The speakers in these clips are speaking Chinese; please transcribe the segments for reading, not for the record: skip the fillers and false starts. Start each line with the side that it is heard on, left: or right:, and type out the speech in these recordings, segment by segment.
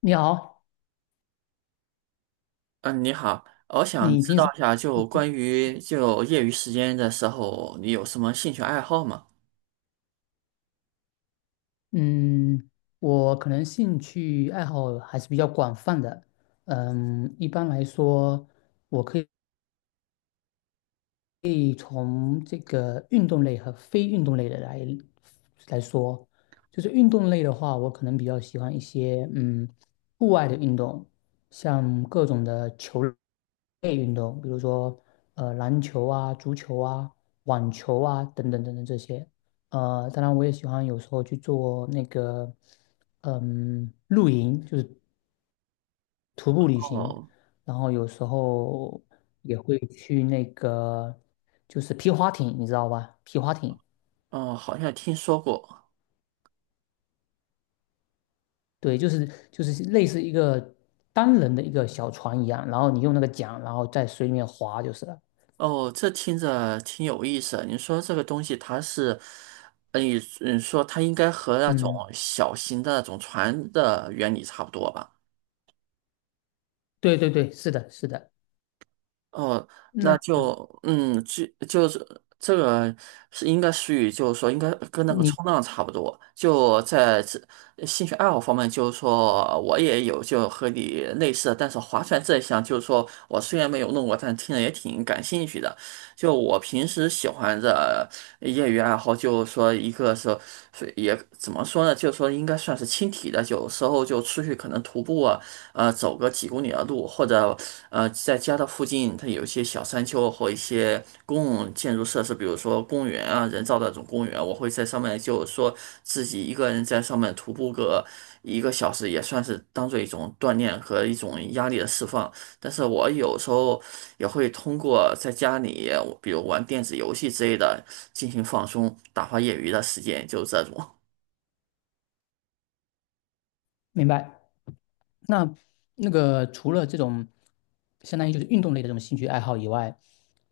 left: 你好，
right: 嗯，你好，我想
left: 你
right: 知
left: 平
right: 道
left: 时，
right: 一下，就关于就业余时间的时候，你有什么兴趣爱好吗？
left: 嗯，我可能兴趣爱好还是比较广泛的，嗯，一般来说，我可以。可以从这个运动类和非运动类的来说，就是运动类的话，我可能比较喜欢一些户外的运动，像各种的球类运动，比如说篮球啊、足球啊、网球啊等等等等这些。当然我也喜欢有时候去做那个露营，就是徒步旅行，
right: 哦，
left: 然后有时候也会去那个就是皮划艇，你知道吧？皮划艇，
right: 哦，好像听说过。
left: 对，就是类似一个单人的一个小船一样，然后你用那个桨，然后在水里面划就是了。
right: 哦，这听着挺有意思的你说这个东西，它是，呃你你说它应该和那种
left: 嗯，
right: 小型的那种船的原理差不多吧？
left: 对对对，是的，是的。
right: 哦，那
left: 那
right: 就就是这个是应该属于，就是说应该跟那个
left: 你
right: 冲浪差不多。就在这兴趣爱好方面，就是说我也有就和你类似的但是划船这一项，就是说我虽然没有弄过，但听着也挺感兴趣的。就我平时喜欢的业余爱好，就是说一个是也怎么说呢，就是说应该算是轻体的，有时候就出去可能徒步啊。走个几公里的路，或者在家的附近，它有一些小山丘或一些公共建筑设施，比如说公园啊，人造的这种公园，我会在上面，就是说自己一个人在上面徒步个1个小时，也算是当做一种锻炼和一种压力的释放。但是我有时候也会通过在家里，比如玩电子游戏之类的，进行放松，打发业余的时间，就是这种，
left: 明白？那那个除了这种相当于就是运动类的这种兴趣爱好以外，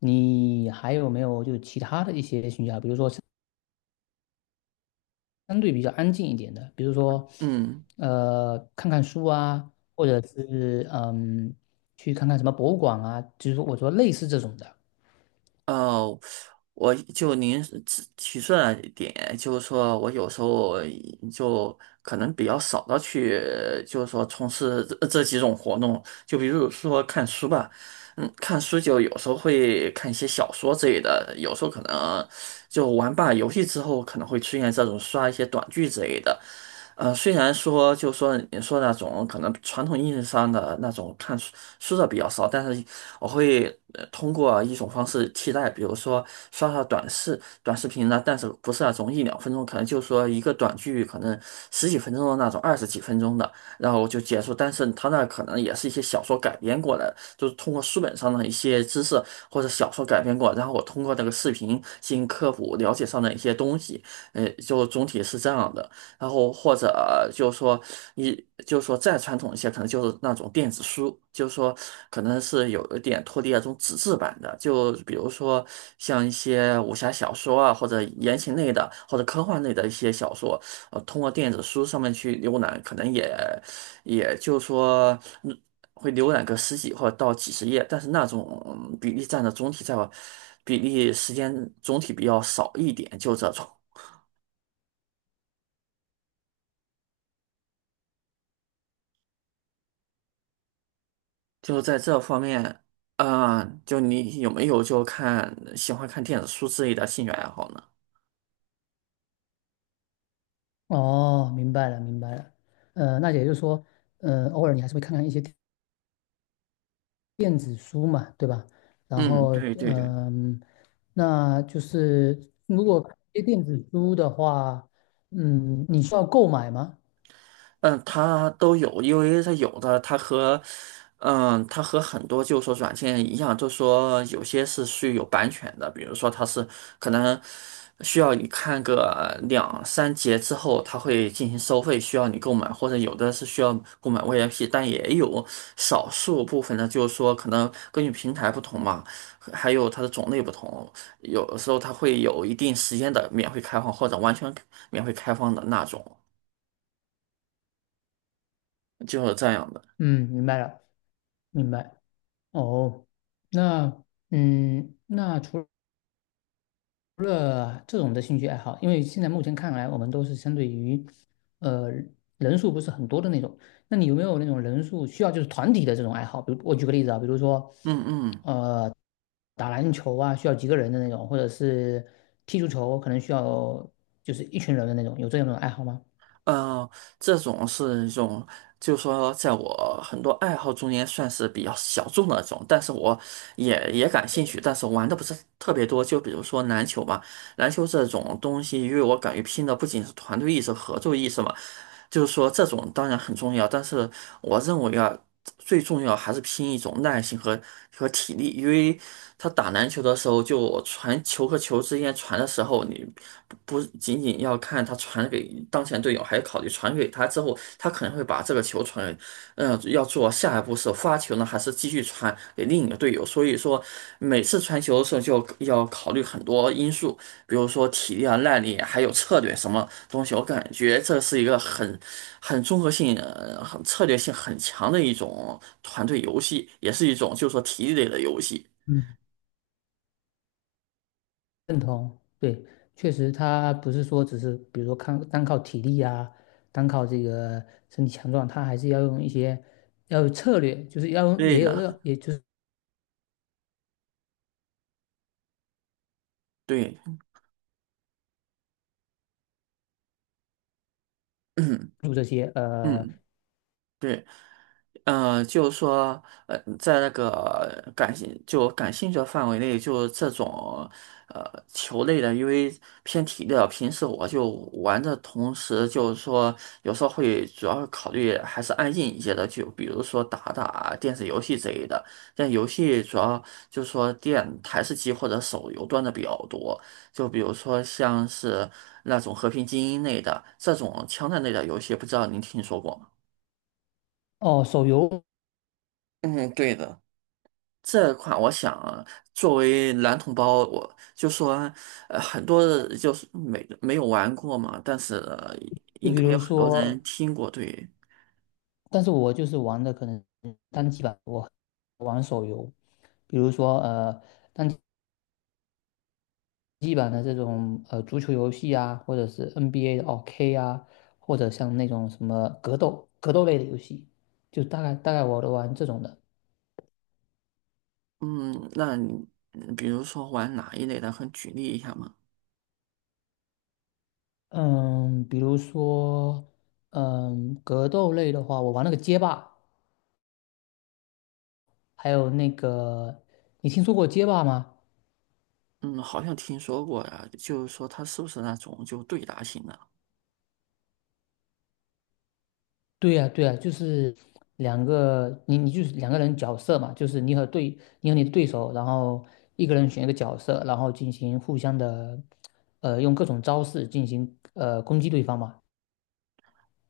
left: 你还有没有就其他的一些兴趣爱好？比如说相对比较安静一点的，比如说，
right: 嗯。
left: 看看书啊，或者是去看看什么博物馆啊，就是说我说类似这种的。
right: 哦，我就您提出来一点，就是说我有时候就可能比较少的去，就是说从事这几种活动，就比如说看书吧，看书就有时候会看一些小说之类的，有时候可能就玩罢游戏之后可能会出现这种刷一些短剧之类的，虽然说就说你说那种可能传统意义上的那种看书的比较少，但是我会通过一种方式替代，比如说刷刷短视频呢，但是不是那种一两分钟，可能就说一个短剧，可能十几分钟的那种，二十几分钟的，然后就结束。但是它那可能也是一些小说改编过来的就是通过书本上的一些知识或者小说改编过来，然后我通过这个视频进行科普，了解上的一些东西，就总体是这样的。然后或者就是说你就是说再传统一些，可能就是那种电子书，就是说可能是有一点脱离那种纸质版的，就比如说像一些武侠小说啊，或者言情类的，或者科幻类的一些小说，通过电子书上面去浏览，可能也就是说。嗯会浏览个十几或者到几十页，但是那种比例占的总体在比例时间总体比较少一点，就这种。就在这方面，啊、就你有没有就看喜欢看电子书之类的兴趣爱好呢？
left: 哦，明白了，明白了。那也就是说，偶尔你还是会看看一些电子书嘛，对吧？然
right: 嗯，
left: 后，
right: 对对对。
left: 嗯、那就是如果看一些电子书的话，嗯，你需要购买吗？
right: 嗯，它都有，因为它有的，它和，嗯，它和很多就是说软件一样，就是说有些是有版权的，比如说它是可能需要你看个两三节之后，它会进行收费，需要你购买，或者有的是需要购买 VIP，但也有少数部分呢，就是说可能根据平台不同嘛，还有它的种类不同，有的时候它会有一定时间的免费开放或者完全免费开放的那种，就是这样的。
left: 嗯，明白了，明白。哦，那嗯，那除了这种的兴趣爱好，因为现在目前看来，我们都是相对于，呃，人数不是很多的那种。那你有没有那种人数需要就是团体的这种爱好？比如我举个例子啊，比如说，
right: 嗯嗯，
left: 呃，打篮球啊，需要几个人的那种，或者是踢足球，可能需要就是一群人的那种，有这样的爱好吗？
right: 呃，这种是一种，就是说，在我很多爱好中间算是比较小众的那种，但是我也感兴趣，但是玩的不是特别多。就比如说篮球吧，篮球这种东西，因为我感觉拼的不仅是团队意识、合作意识嘛，就是说这种当然很重要，但是我认为啊，最重要还是拼一种耐心和体力，因为他打篮球的时候，就传球和球之间传的时候，你不仅仅要看他传给当前队友，还要考虑传给他之后，他可能会把这个球传给要做下一步是发球呢，还是继续传给另一个队友？所以说，每次传球的时候就要考虑很多因素，比如说体力啊、耐力，还有策略什么东西。我感觉这是一个很综合性、很策略性很强的一种团队游戏，也是一种就是说体力类的游戏。
left: 嗯。认同，对，确实，他不是说只是比如说看单靠体力啊，单靠这个身体强壮，他还是要用一些要有策略，就是要用
right: 对
left: 也有
right: 的，
left: 要，也就是
right: 对，嗯
left: 做这些
right: 嗯，对。嗯，就是说，在那个就感兴趣的范围内，就这种球类的，因为偏体力的，平时我就玩的同时，就是说有时候会主要考虑还是安静一些的，就比如说打打电子游戏之类的。但游戏主要就是说电台式机或者手游端的比较多，就比如说像是那种《和平精英》类的这种枪战类的游戏，不知道您听说过吗？
left: 哦手游，
right: 嗯，对的。这款我想啊作为男同胞，我就说，很多人就是没有玩过嘛，但是
left: 就
right: 应
left: 比
right: 该有
left: 如
right: 很多
left: 说，
right: 人听过，对，
left: 但是我就是玩的可能单机版，我玩手游，比如说机版的这种足球游戏啊，或者是 NBA 的哦 k 啊，或者像那种什么格斗类的游戏，就大概我都玩这种的。
right: 嗯，那你比如说玩哪一类的，很举例一下嘛，
left: 嗯，比如说，嗯，格斗类的话，我玩那个街霸，还有那个，你听说过街霸吗？
right: 嗯，好像听说过呀，就是说它是不是那种就对答型的？
left: 对呀，对呀，就是两个，你就是两个人角色嘛，就是你和对，你和你的对手，然后一个人选一个角色，然后进行互相的，用各种招式进行攻击对方嘛。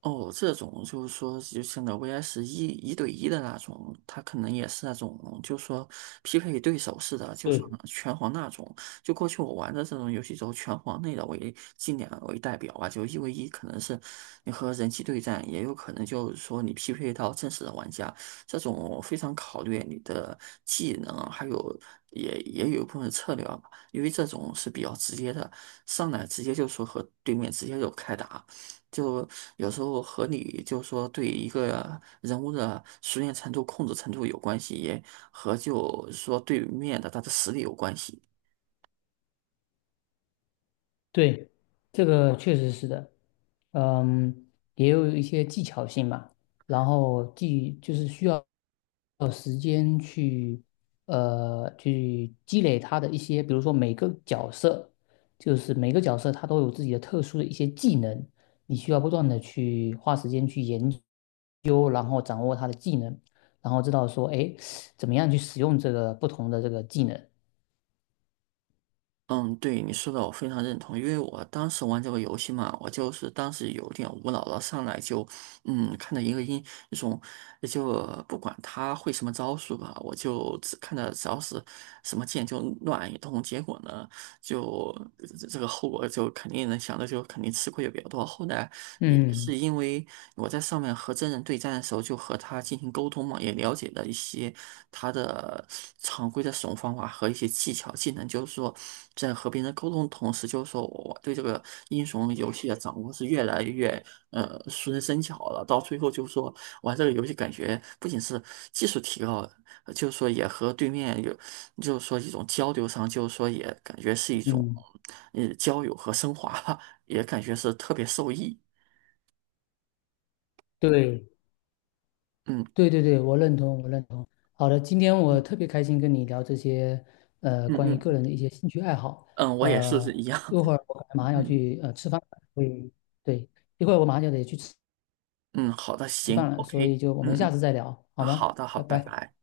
right: 哦，这种就是说，就像那 VS 一对一的那种，他可能也是那种，就是说匹配对手似的，就是说拳皇那种。就过去我玩的这种游戏中，拳皇类的为近两为代表吧，就1v1可能是你和人机对战，也有可能就是说你匹配到真实的玩家，这种非常考虑你的技能，还有也有一部分策略吧，因为这种是比较直接的，上来直接就说和对面直接就开打。就有时候和你就说对一个人物的熟练程度、控制程度有关系，也和就说对面的他的实力有关系。
left: 对，这个确实是的，嗯，也有一些技巧性嘛，然后技就是需要时间去去积累他的一些，比如说每个角色，就是每个角色他都有自己的特殊的一些技能，你需要不断的去花时间去研究，然后掌握他的技能，然后知道说，哎，怎么样去使用这个不同的这个技能，
right: 嗯，对你说的我非常认同，因为我当时玩这个游戏嘛，我就是当时有点无脑了，上来就看到一个那种，就不管他会什么招数吧，我就只看到只要是什么剑就乱一通，结果呢。就这个后果就肯定能想到，就肯定吃亏也比较多。后来也
left: 嗯
right: 是因为我在上面和真人对战的时候，就和他进行沟通嘛，也了解了一些他的常规的使用方法和一些技巧技能，就是说在和别人沟通的同时，就是说我对这个英雄游戏的掌握是越来越熟能生巧了。到最后就是说玩这个游戏，感觉不仅是技术提高了，就是说也和对面有就是说一种交流上，就是说也感觉是一种，
left: 嗯，
right: 交友和升华吧，也感觉是特别受益。
left: 对
right: 嗯
left: 对对对，我认同，我认同。好的，今天我
right: 嗯
left: 特别开心跟你聊这些，
right: 嗯
left: 关于个
right: 嗯
left: 人的一些兴趣爱好。
right: 嗯，我也
left: 呃，
right: 是一样。
left: 一会 儿我可能马上要
right: 嗯
left: 去吃饭了，所以对，一会儿我马上就得去吃
right: 嗯，好的，
left: 吃
right: 行
left: 饭了，所以
right: ，OK，
left: 就我
right: 嗯
left: 们下次
right: 嗯，
left: 再聊，好
right: 啊，
left: 吗？
right: 好的，好，
left: 拜
right: 拜
left: 拜。
right: 拜。